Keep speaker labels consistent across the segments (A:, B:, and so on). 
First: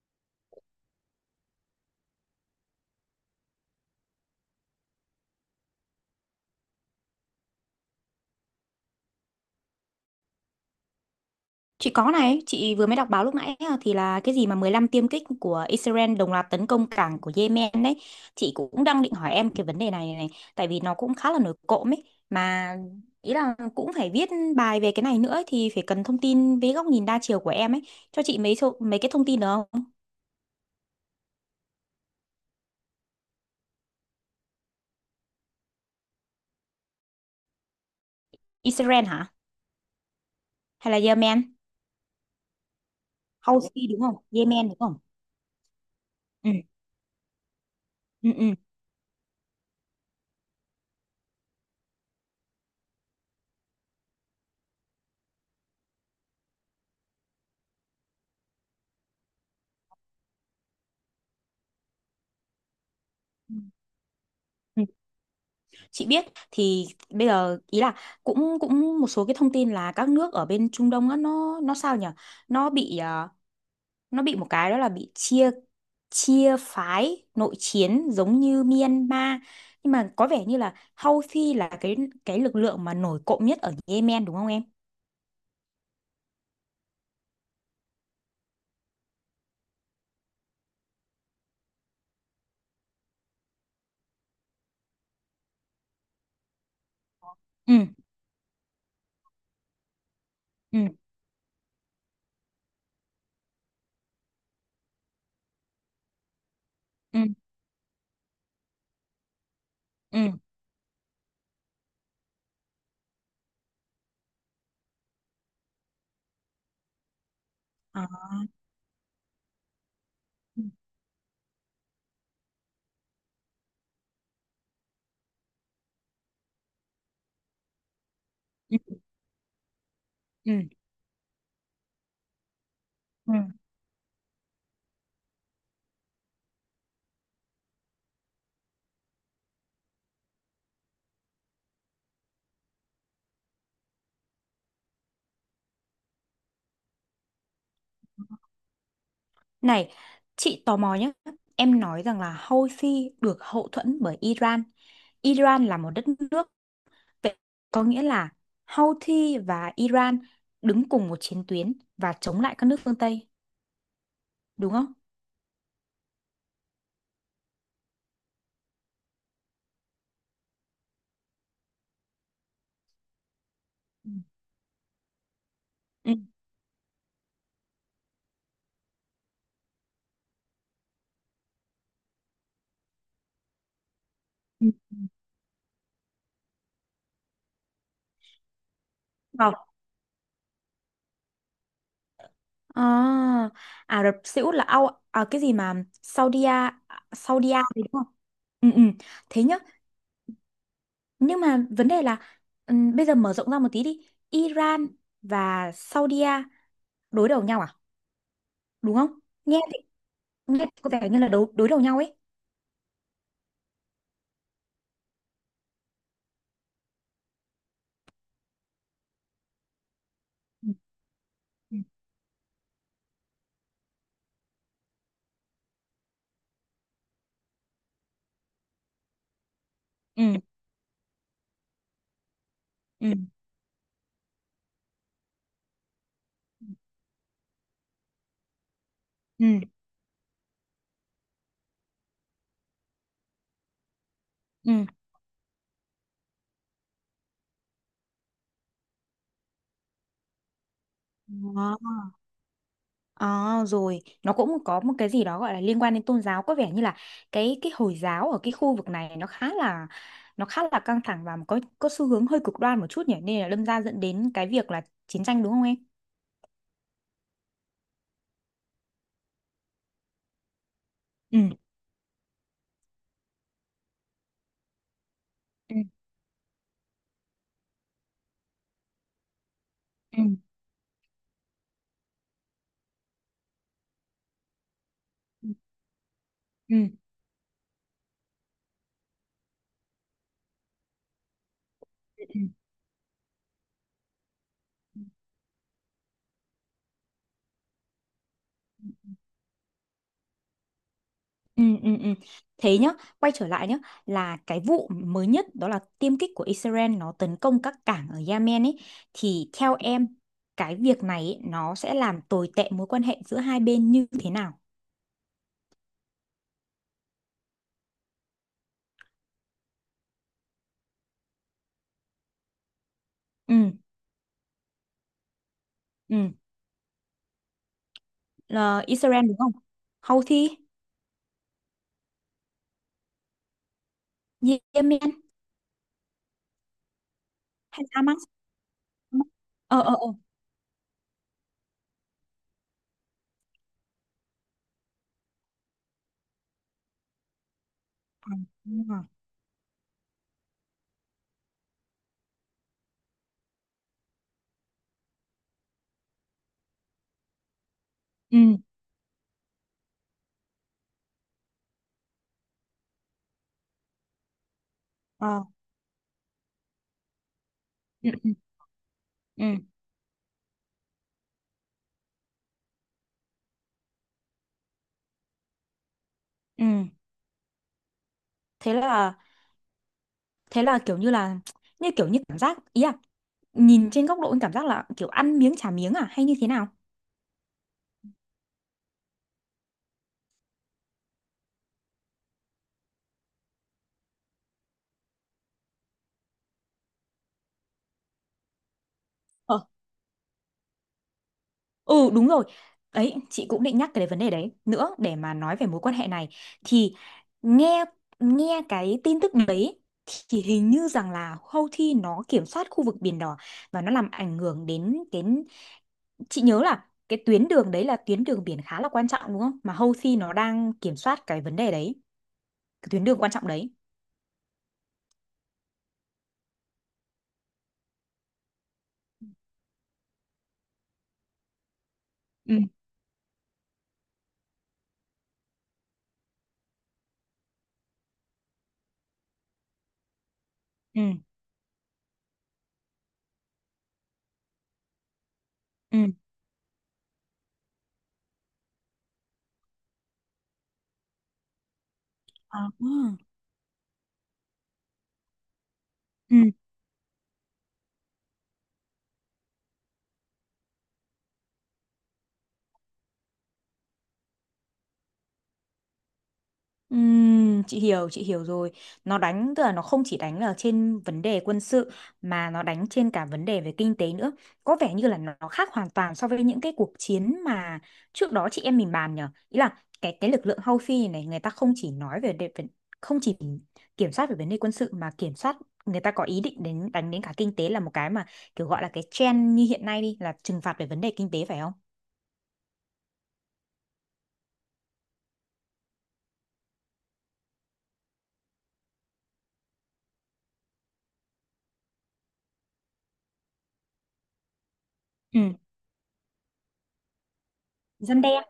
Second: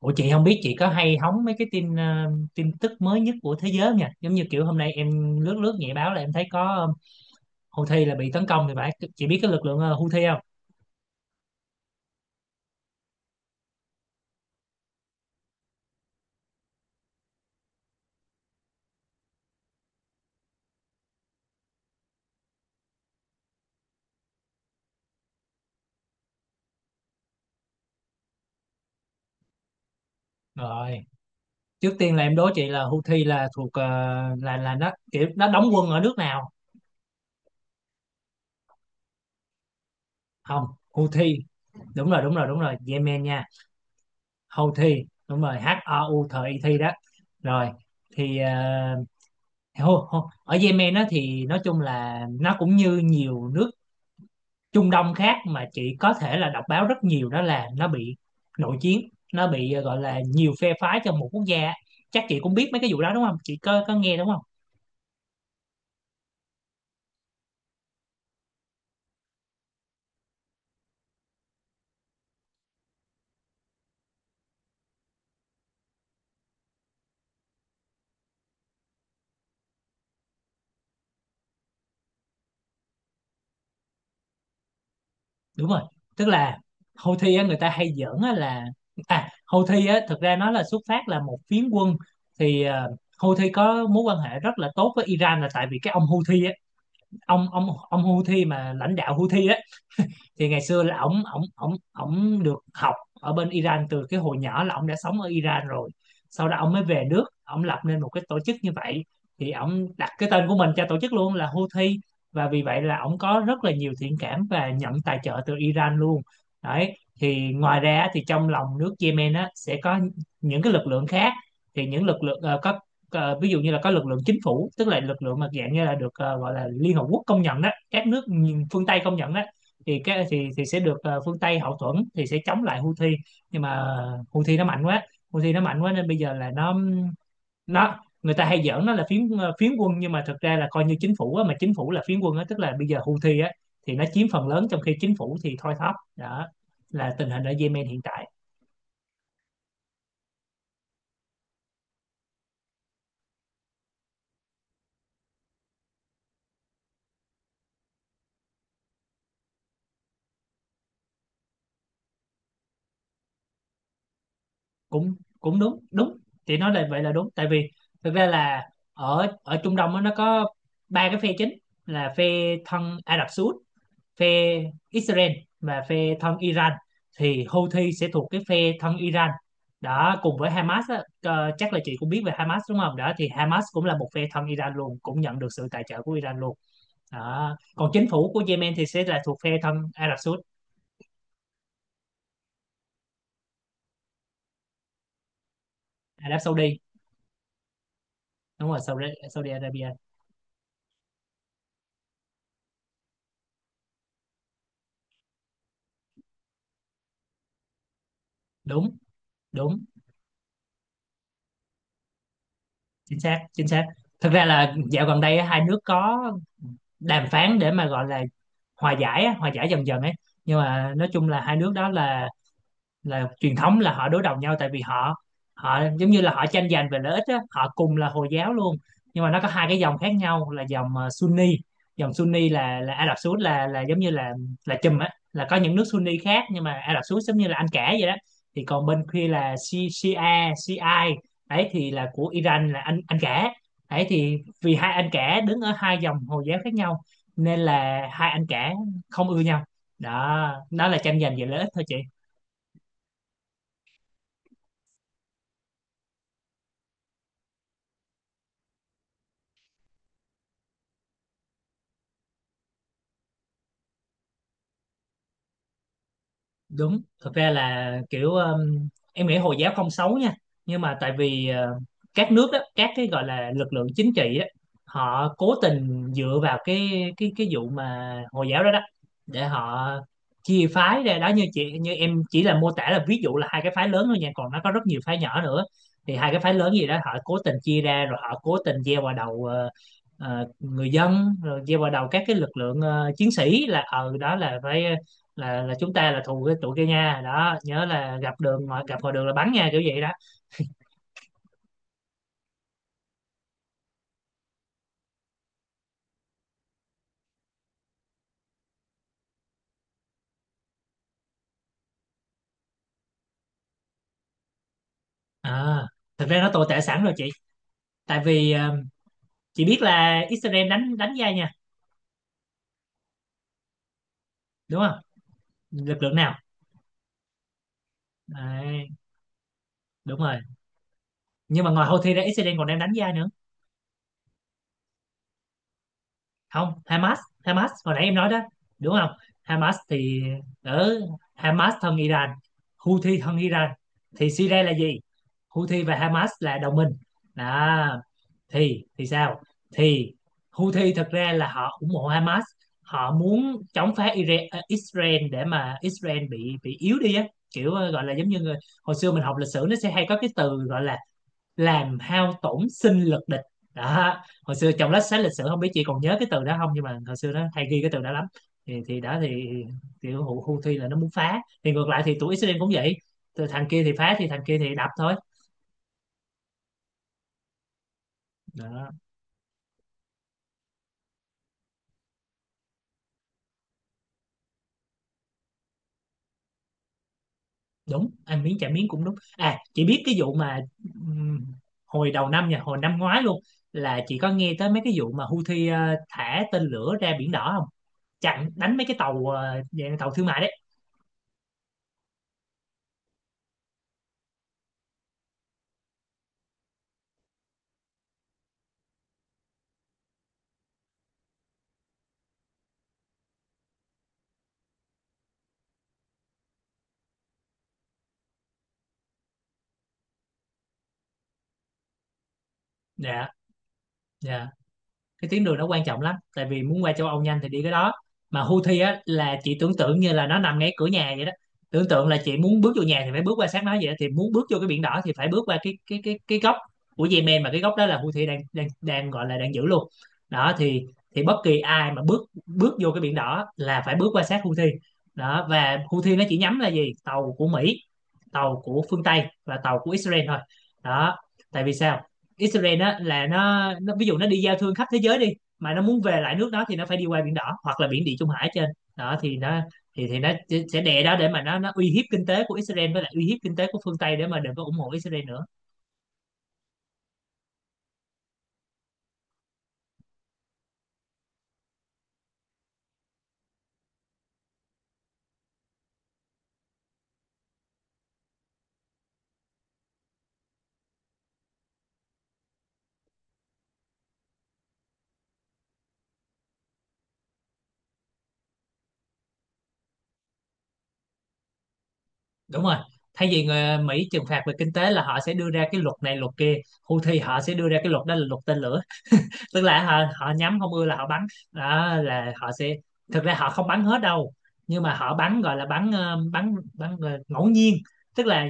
A: Ủa chị không biết chị có hay hóng mấy cái tin tin tức mới nhất của thế giới không nha? Giống như kiểu hôm nay em lướt lướt nhẹ báo là em thấy có Houthi là bị tấn công thì phải. Chị biết cái lực lượng Houthi không?
B: Chị có này, chị vừa mới đọc báo lúc nãy á, thì là cái gì mà 15 tiêm kích của Israel đồng loạt tấn công cảng của Yemen đấy. Chị cũng đang định hỏi em cái vấn đề này này, tại vì nó cũng khá là nổi cộm ấy mà ý là cũng phải viết bài về cái này nữa ấy, thì phải cần thông tin với góc nhìn đa chiều của em ấy. Cho chị mấy số, mấy cái thông tin được không?
A: Rồi, trước tiên là em đố chị là Houthi là thuộc là nó kiểu nó đóng quân ở nước nào?
B: Israel hả?
A: Không,
B: Hay là
A: Houthi.
B: Yemen?
A: Đúng rồi, đúng rồi, đúng rồi, Yemen nha.
B: Houthi đúng không? Yemen đúng không?
A: Houthi, đúng rồi, H O U T
B: Ừ.
A: I Thi đó. Rồi,
B: Ừ
A: thì
B: ừ.
A: ở Yemen á thì nói chung là nó cũng như nhiều nước Trung Đông khác mà chị có thể là đọc báo rất nhiều, đó là nó bị nội chiến, nó bị gọi là nhiều phe phái trong một quốc gia, chắc chị cũng biết mấy cái vụ đó đúng không, chị có nghe đúng không.
B: Chị biết. Thì bây giờ ý là cũng cũng một số cái thông tin là các nước ở bên Trung Đông á nó sao nhỉ, nó bị à, nó bị một cái đó là bị chia, chia phái nội chiến giống như Myanmar, nhưng mà có vẻ như là Houthi là cái lực lượng mà nổi cộm nhất ở Yemen đúng không em?
A: Đúng rồi, tức là Houthi á, người ta hay giỡn á là à Houthi á thực ra nó là xuất phát là một phiến quân, thì Houthi có mối quan hệ rất là tốt với Iran là tại vì cái ông Houthi á, ông ông
B: Ừ
A: ông Houthi mà lãnh đạo Houthi á thì ngày
B: ừ
A: xưa là ổng ổng ổng ổng được học ở bên Iran, từ cái hồi nhỏ là ổng đã sống ở Iran rồi, sau đó ổng mới về
B: ừ
A: nước ổng lập nên một cái tổ chức như vậy, thì ổng đặt
B: ừ.
A: cái tên của mình cho tổ chức luôn là Houthi, và vì vậy là ổng có rất là nhiều thiện cảm và nhận tài trợ từ Iran luôn. Đấy thì ngoài
B: Ờ,
A: ra thì trong lòng nước Yemen á sẽ có những
B: ừ
A: cái lực lượng khác, thì những lực lượng có ví dụ như là có lực lượng chính phủ, tức là lực lượng mà dạng như là được gọi là Liên Hợp Quốc công nhận đó, các nước
B: ừ
A: phương Tây công nhận đó, thì cái
B: ừ
A: thì sẽ được phương Tây hậu thuẫn, thì sẽ chống lại Houthi,
B: ừ.
A: nhưng mà Houthi nó mạnh quá, Houthi nó mạnh quá nên bây giờ là nó người ta hay giỡn nó là phiến quân, nhưng mà thực ra là coi như chính phủ á, mà chính phủ là phiến quân á, tức là bây giờ Houthi á thì nó chiếm phần lớn trong khi chính phủ thì thoi thóp, đó là tình hình ở Yemen hiện tại.
B: Này, chị tò mò nhé, em nói rằng là Houthi được hậu thuẫn bởi Iran. Iran là một đất nước. Vậy có nghĩa là Houthi và Iran đứng cùng một chiến tuyến và chống lại các nước phương Tây, đúng không?
A: Cũng cũng đúng đúng, chị nói là vậy là đúng tại vì thực ra là ở ở Trung Đông á, nó có ba cái phe chính, là phe thân Ả Rập Xê Út,
B: Ừ.
A: phe Israel và
B: Ừ.
A: phe thân Iran, thì Houthi sẽ thuộc cái phe thân Iran đó, cùng với Hamas á, chắc là chị cũng biết về Hamas đúng không, đó thì Hamas cũng là một phe thân
B: Ừ.
A: Iran luôn, cũng nhận được sự tài trợ của Iran luôn đó. Còn chính phủ của Yemen thì sẽ là thuộc phe
B: Vâng.
A: thân Ả Rập Saudi.
B: À, Ả Rập Xê Út là ao à, cái gì mà
A: Ả Rập
B: Saudi
A: Saudi
B: A- Saudi A đấy đúng không?
A: đúng
B: Ừ,
A: rồi,
B: ừ.
A: Saudi,
B: Thế
A: Saudi
B: nhá.
A: Arabia.
B: Nhưng mà vấn đề là bây giờ mở rộng ra một tí đi. Iran và Saudi A đối đầu nhau à? Đúng
A: Đúng
B: không? Nghe thì-
A: đúng,
B: nghe có vẻ như là đối đối đầu nhau ấy.
A: chính xác chính xác, thực ra là dạo gần đây á, hai nước có đàm phán để mà gọi là hòa giải á, hòa giải dần dần ấy, nhưng
B: Ừ.
A: mà nói chung là hai nước
B: Ừ.
A: đó là truyền thống là họ đối đầu nhau, tại vì họ họ giống như là họ tranh giành về lợi ích á, họ cùng là Hồi giáo luôn nhưng mà nó có hai cái dòng khác
B: Ừ,
A: nhau, là dòng Sunni, dòng Sunni là Ả
B: ừ,
A: Rập Xê Út, là giống như là chùm á, là có những nước Sunni khác nhưng mà Ả Rập Xê Út giống như là Anh cả vậy đó, thì còn bên kia là Shia, Shiite, đấy thì là của Iran, là anh cả, đấy thì vì
B: ừ,
A: hai anh cả đứng ở hai dòng Hồi giáo khác nhau nên là hai anh cả không ưa nhau, đó đó là tranh giành về lợi ích
B: ừ.
A: thôi chị.
B: À, rồi nó cũng có một cái gì đó gọi là liên quan đến tôn giáo, có vẻ như là cái Hồi giáo ở cái khu vực này nó khá là, nó khá là căng thẳng và có xu hướng hơi cực đoan một chút nhỉ, nên là đâm ra dẫn đến cái việc là chiến tranh, đúng không em?
A: Đúng, thực ra là kiểu em nghĩ Hồi giáo không xấu nha, nhưng mà tại
B: Ừ.
A: vì các nước đó, các cái gọi là lực lượng chính trị á, họ cố
B: Ừ.
A: tình dựa vào cái vụ mà Hồi giáo đó đó, để họ
B: Ừ.
A: chia phái ra đó, như chị như em chỉ là mô tả là ví dụ là hai cái phái lớn thôi nha, còn nó có rất nhiều phái nhỏ
B: Ừ.
A: nữa, thì hai cái phái lớn
B: Ừ.
A: gì đó họ cố tình chia ra, rồi họ cố tình gieo vào đầu người dân, rồi gieo vào đầu các cái
B: Ừ.
A: lực lượng chiến sĩ là ờ đó là phải là chúng ta là thù cái tụi kia nha, đó nhớ là gặp đường ngoài gặp ngoài đường là bắn nha, kiểu vậy đó.
B: Ừ. Ừ. Ừ. Thế nhá, quay trở lại nhá, là cái vụ mới nhất đó là tiêm kích của Israel nó tấn công các cảng ở Yemen ấy, thì theo em cái việc này ấy, nó sẽ làm tồi tệ mối quan hệ giữa hai bên như thế nào?
A: À, thực ra nó tồi tệ sẵn rồi chị, tại vì chị biết là Israel đánh đánh da nha,
B: Ừ.
A: đúng không, lực lượng
B: Ừ.
A: nào.
B: Là
A: Đấy,
B: Israel đúng không?
A: đúng rồi,
B: Houthi.
A: nhưng mà ngoài Houthi ra Israel còn đang đánh da nữa,
B: Yemen
A: không, Hamas, Hamas
B: hay
A: hồi nãy em
B: Hamas.
A: nói đó đúng không. Hamas
B: Ờ ờ ờ.
A: thì ở Hamas thân Iran, Houthi thân Iran, thì Syria là gì, Houthi và Hamas là đồng minh đó,
B: À, đúng rồi.
A: thì sao, thì Houthi thật ra là họ ủng hộ Hamas, họ muốn chống phá Israel để mà Israel bị yếu đi á, kiểu gọi là giống như người,
B: Ừ
A: hồi xưa mình học lịch sử nó sẽ hay có cái từ gọi là làm hao tổn sinh lực địch đó, hồi xưa trong lớp sách lịch
B: ờ
A: sử không biết chị còn nhớ cái từ đó không nhưng mà hồi xưa nó hay ghi cái từ
B: ừ
A: đó lắm,
B: ừ
A: thì đó thì
B: ừ
A: kiểu Houthi là nó muốn phá thì ngược lại thì tụi Israel cũng vậy, từ thằng kia thì phá thì thằng kia thì đập thôi
B: ừ. Thế
A: đó.
B: là, thế là kiểu như là, như kiểu như cảm giác ý à, nhìn trên góc độ anh cảm giác là kiểu ăn miếng trả miếng à hay như thế nào?
A: Đúng, ăn miếng trả miếng cũng đúng, à chị biết cái vụ mà ừm, hồi đầu năm nha, hồi năm ngoái luôn là chị có nghe tới mấy cái vụ mà Houthi thả tên lửa ra biển đỏ không, chặn đánh mấy cái tàu dạng tàu thương mại đấy.
B: Ừ đúng rồi. Đấy, chị cũng định nhắc cái vấn đề đấy nữa để mà nói về mối quan hệ này, thì nghe, nghe cái tin tức đấy thì hình như rằng là Houthi nó kiểm soát khu vực Biển Đỏ và nó làm ảnh hưởng đến cái, chị nhớ là cái tuyến đường đấy là tuyến đường biển khá là quan trọng đúng không? Mà Houthi nó đang kiểm soát cái vấn đề đấy, cái tuyến đường
A: Dạ,
B: quan trọng đấy.
A: dạ, cái tuyến đường nó quan trọng lắm, tại vì muốn qua châu Âu nhanh thì đi cái đó, mà Houthi á là chị tưởng tượng như là nó nằm ngay cửa nhà vậy đó, tưởng tượng là chị
B: Ừ.
A: muốn bước vô nhà thì phải bước qua sát nó vậy đó. Thì muốn bước vô cái biển đỏ thì phải bước qua cái góc của Yemen, mà cái góc đó là Houthi đang đang đang gọi là đang giữ luôn đó,
B: Ừ.
A: thì bất kỳ ai mà bước bước vô cái biển đỏ là phải bước qua sát Houthi đó, và
B: Ừ.
A: Houthi nó chỉ nhắm là gì, tàu của Mỹ, tàu của phương Tây và tàu của Israel thôi đó. Tại vì sao,
B: À.
A: Israel á là nó ví dụ nó đi giao thương khắp thế giới đi, mà nó muốn về lại
B: Ừ.
A: nước nó thì nó phải đi qua biển đỏ hoặc là biển Địa Trung Hải trên đó, thì nó thì sẽ đè đó để mà nó uy hiếp kinh tế của Israel với lại uy hiếp kinh tế của phương Tây, để mà đừng có ủng hộ Israel nữa.
B: Chị hiểu, chị hiểu rồi. Nó đánh tức là nó không chỉ đánh ở trên vấn đề quân sự mà nó đánh trên cả vấn đề về kinh tế nữa, có vẻ như là nó khác hoàn toàn so với những cái cuộc chiến mà trước đó chị em mình bàn nhở, ý là cái lực lượng Houthi này người ta không chỉ nói về đề, về- không chỉ kiểm soát về vấn đề quân sự mà kiểm soát, người ta có ý định đến đánh đến cả kinh tế, là một cái mà kiểu gọi là cái trend như hiện nay đi, là trừng phạt về vấn đề kinh tế phải không?
A: Đúng rồi, thay vì người Mỹ trừng phạt về kinh tế là họ sẽ đưa ra cái luật này luật kia, Houthi họ sẽ đưa ra cái luật đó là luật tên lửa, tức là họ nhắm không ưa là họ bắn, đó là họ sẽ, thực ra họ không bắn hết đâu nhưng mà họ bắn
B: Ừ.
A: gọi là bắn ờ, bắn bắn ờ, ngẫu nhiên,
B: Răn
A: tức
B: đe.
A: là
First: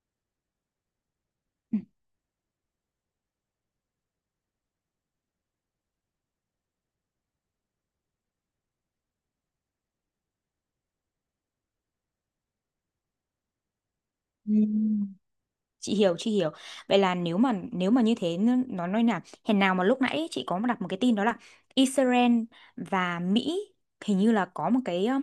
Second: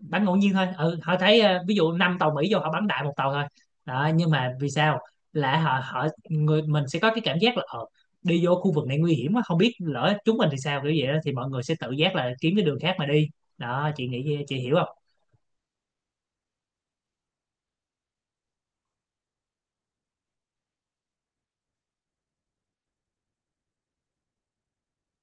A: bắn ngẫu nhiên thôi, ừ, họ thấy ví
B: Ừ.
A: dụ năm tàu Mỹ vô họ bắn đại một tàu thôi đó, nhưng mà vì sao, là họ họ người mình sẽ có cái cảm giác là đi vô khu vực này nguy hiểm quá, không biết lỡ chúng mình thì sao, kiểu vậy đó thì mọi người sẽ tự giác là kiếm cái đường khác mà đi đó, chị nghĩ
B: Ừ.
A: chị hiểu không.
B: Chị hiểu, chị hiểu. Vậy là nếu mà như thế nó nói là hèn nào mà lúc nãy chị có đặt một cái tin đó là Israel và Mỹ hình như là có một cái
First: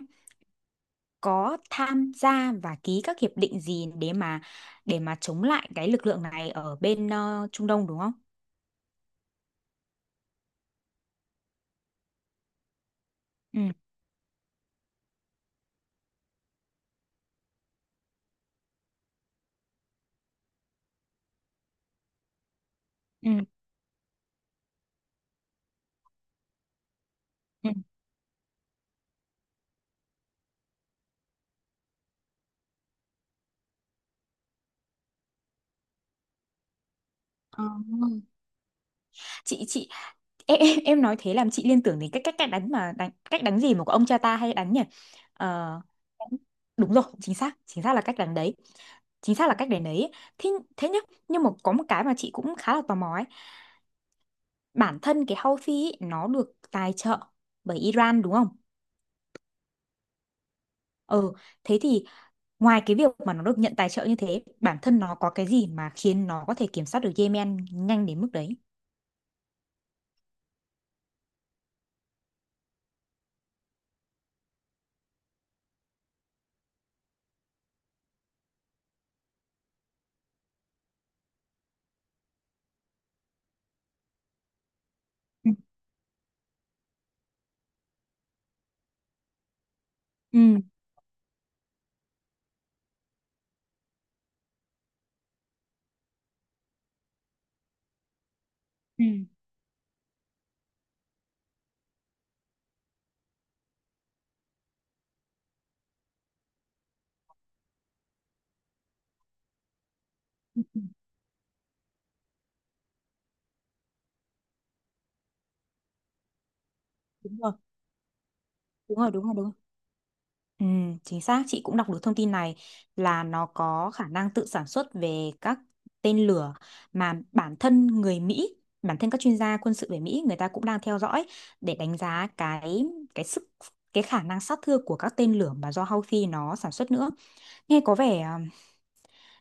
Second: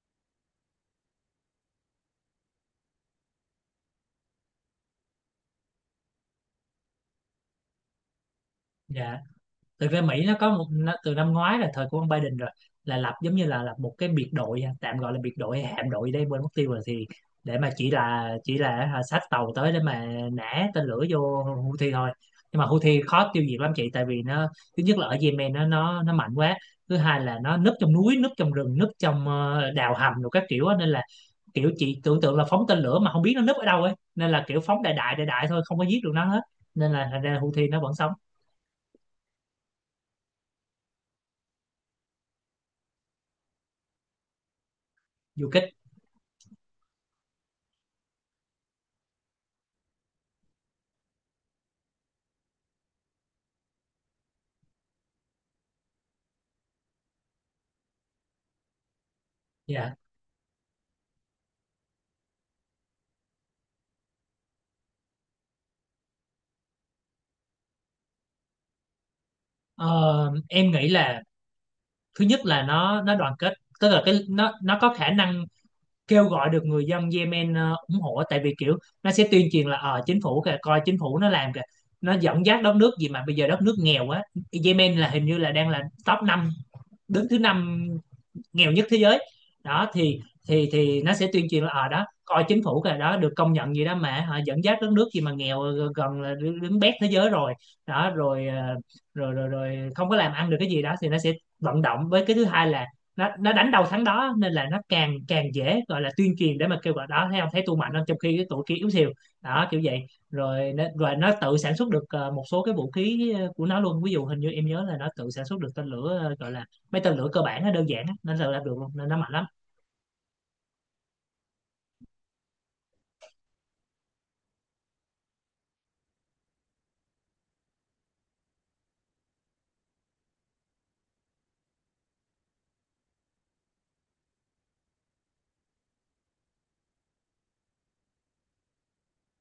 B: có tham gia và ký các hiệp định gì để mà, để mà chống lại cái lực lượng này ở bên Trung Đông đúng không?
A: Dạ, thực ra Mỹ nó có một từ năm ngoái là thời của ông Biden rồi, là lập giống như
B: Ừ
A: là lập một cái biệt đội, à tạm gọi là biệt đội hay hạm đội đây quên mất tiêu rồi, thì để mà chỉ là à xách tàu tới để mà nã tên lửa vô Houthi thôi, nhưng mà Houthi khó
B: ừ
A: tiêu diệt lắm chị, tại vì nó, thứ nhất là ở Yemen nó nó mạnh quá, thứ hai là nó
B: ừ.
A: núp trong núi, núp trong rừng, núp trong đào hầm rồi các kiểu á. Nên là kiểu chị tưởng tượng là phóng tên lửa mà không biết nó núp ở đâu ấy, nên là kiểu phóng đại đại đại đại thôi, không có giết được nó hết, nên là thành ra
B: Ờ.
A: Houthi nó vẫn sống
B: Chị em nói thế làm chị liên tưởng đến cách cách cách đánh mà đánh cách đánh gì mà của ông cha ta hay đánh nhỉ?
A: du kích.
B: Ờ, đúng rồi chính xác, chính xác là cách đánh đấy, chính xác là cách để nấy. Thế, thế nhá, nhưng mà có một cái mà chị cũng khá là tò mò ấy, bản thân cái houthi ấy, nó được tài trợ bởi Iran đúng không?
A: Dạ.
B: Ừ. Thế thì ngoài cái việc mà nó được nhận tài trợ như thế, bản thân nó có cái gì mà khiến nó có thể kiểm soát được Yemen nhanh đến mức đấy?
A: Ờ, em nghĩ là thứ nhất là nó đoàn kết, tức là cái nó có khả năng kêu gọi được người dân Yemen ủng hộ, tại vì kiểu nó sẽ tuyên truyền là ờ chính phủ kìa, coi chính phủ nó làm kìa, nó dẫn dắt đất nước gì mà bây giờ đất nước nghèo quá, Yemen là hình như là
B: Ừ.
A: đang là top 5, đứng thứ năm nghèo nhất thế giới đó,
B: Ừ,
A: thì nó sẽ tuyên truyền là ở đó coi chính phủ kìa đó được công nhận gì đó mà hả, dẫn dắt đất nước gì mà nghèo gần là đứng đứng bét thế giới rồi đó, rồi
B: Ừ.
A: rồi không có làm ăn được cái gì đó, thì nó sẽ vận động, với cái thứ hai là nó đánh đầu thắng đó, nên là nó càng càng dễ gọi là tuyên truyền để mà kêu gọi đó, thấy không, thấy tôi mạnh không, trong khi cái tụi kia yếu xìu đó, kiểu vậy,
B: Ừ.
A: rồi rồi nó tự sản xuất được một số cái vũ khí của nó luôn, ví dụ hình như em nhớ là nó tự sản xuất được tên lửa gọi là mấy tên lửa
B: Đúng
A: cơ
B: rồi,
A: bản nó đơn giản á, nên là làm được luôn,
B: đúng
A: nên
B: rồi,
A: nó
B: đúng
A: mạnh
B: rồi,
A: lắm.
B: đúng rồi. Ừ, chính xác, chị cũng đọc được thông tin này là nó có khả năng tự sản xuất về các tên lửa, mà bản thân người Mỹ, bản thân các chuyên gia quân sự về Mỹ người ta cũng đang theo dõi để đánh giá cái sức, cái khả năng sát thương của các tên lửa mà do Houthi nó sản xuất nữa. Nghe có vẻ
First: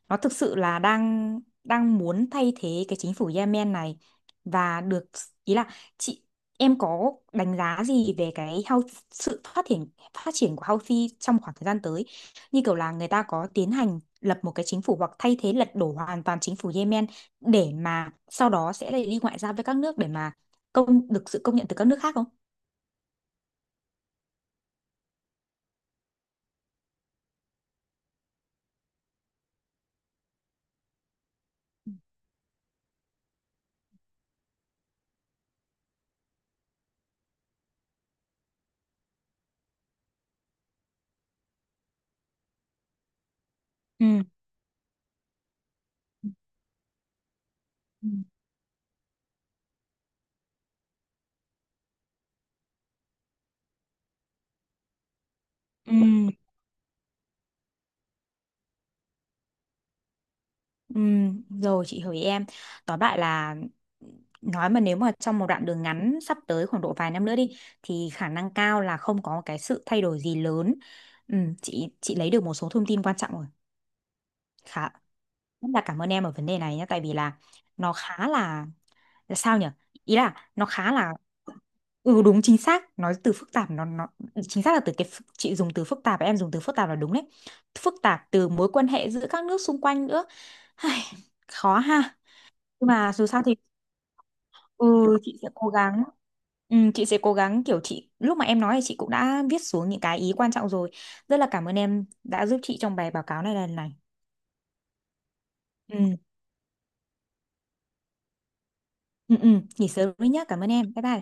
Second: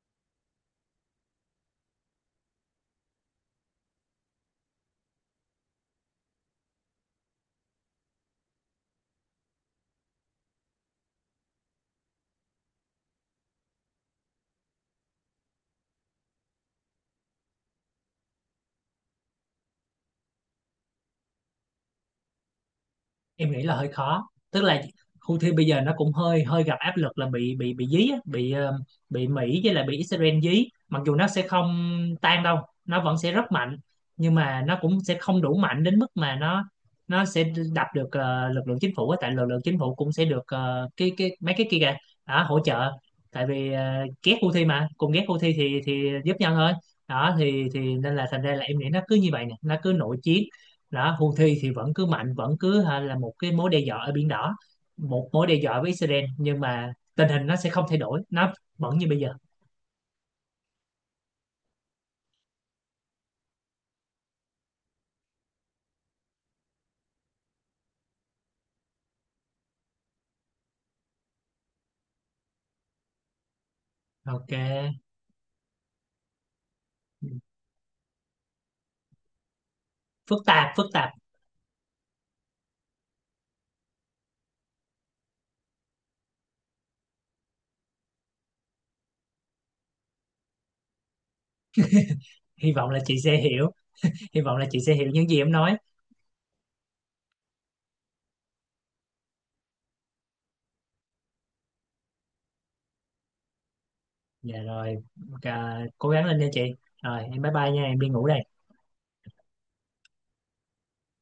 B: nó thực sự là đang đang muốn thay thế cái chính phủ Yemen này và được, ý là chị, em có đánh giá gì về cái health, sự phát triển, phát triển của Houthi trong khoảng thời gian tới, như kiểu là người ta có tiến hành lập một cái chính phủ hoặc thay thế lật đổ hoàn toàn chính phủ Yemen để mà sau đó sẽ lại đi ngoại giao với các nước để mà công được sự công nhận từ các nước khác không?
A: Em nghĩ là hơi khó, tức là Houthi bây giờ nó cũng hơi hơi gặp áp lực là bị dí á, bị bị Mỹ với lại bị Israel dí, mặc dù nó sẽ không tan đâu, nó vẫn sẽ rất mạnh, nhưng mà nó cũng sẽ không đủ mạnh đến mức mà nó sẽ đập được lực lượng chính phủ á, tại lực lượng chính phủ cũng sẽ được cái mấy cái kia kìa đó, hỗ trợ, tại vì
B: Ừ.
A: ghét Houthi mà cùng ghét Houthi thì giúp nhau thôi đó, thì
B: Ừ.
A: nên là thành ra là em nghĩ nó cứ như vậy nè, nó cứ nội chiến đó, Houthi thì vẫn cứ mạnh, vẫn cứ hả, là một cái mối đe dọa ở biển đỏ, một mối đe dọa với Israel,
B: Ừ.
A: nhưng mà tình hình nó sẽ không thay đổi, nó vẫn như bây giờ.
B: Rồi chị hỏi em. Tóm lại là, nói mà nếu mà trong một đoạn đường ngắn sắp tới khoảng độ vài năm nữa đi thì khả năng cao là không có cái sự thay đổi gì lớn. Chị lấy được một số thông tin quan trọng rồi.
A: OK.
B: Khá, rất là cảm ơn em ở vấn đề này nhé, tại vì là nó khá là sao nhỉ? Ý
A: Phức
B: là nó
A: tạp phức
B: khá
A: tạp,
B: là, ừ đúng chính xác, nói từ phức tạp nó chính xác là từ cái phức- chị dùng từ phức tạp và em dùng từ phức tạp là đúng đấy. Phức tạp từ mối quan hệ giữa các nước xung quanh nữa. Ai, khó ha,
A: hy
B: nhưng
A: vọng là
B: mà
A: chị
B: dù
A: sẽ
B: sao thì
A: hiểu, hy vọng là chị sẽ hiểu
B: ừ,
A: những gì
B: chị sẽ
A: em
B: cố
A: nói.
B: gắng, ừ, chị sẽ cố gắng kiểu chị lúc mà em nói thì chị cũng đã viết xuống những cái ý quan trọng rồi, rất là cảm ơn em đã giúp chị trong bài báo cáo này lần này.
A: Dạ rồi, à, cố
B: Ừ,
A: gắng lên nha chị, rồi em bye bye nha, em đi ngủ đây.
B: ừ, ừ. Nghỉ sớm đi nhá, cảm ơn em, bye bye.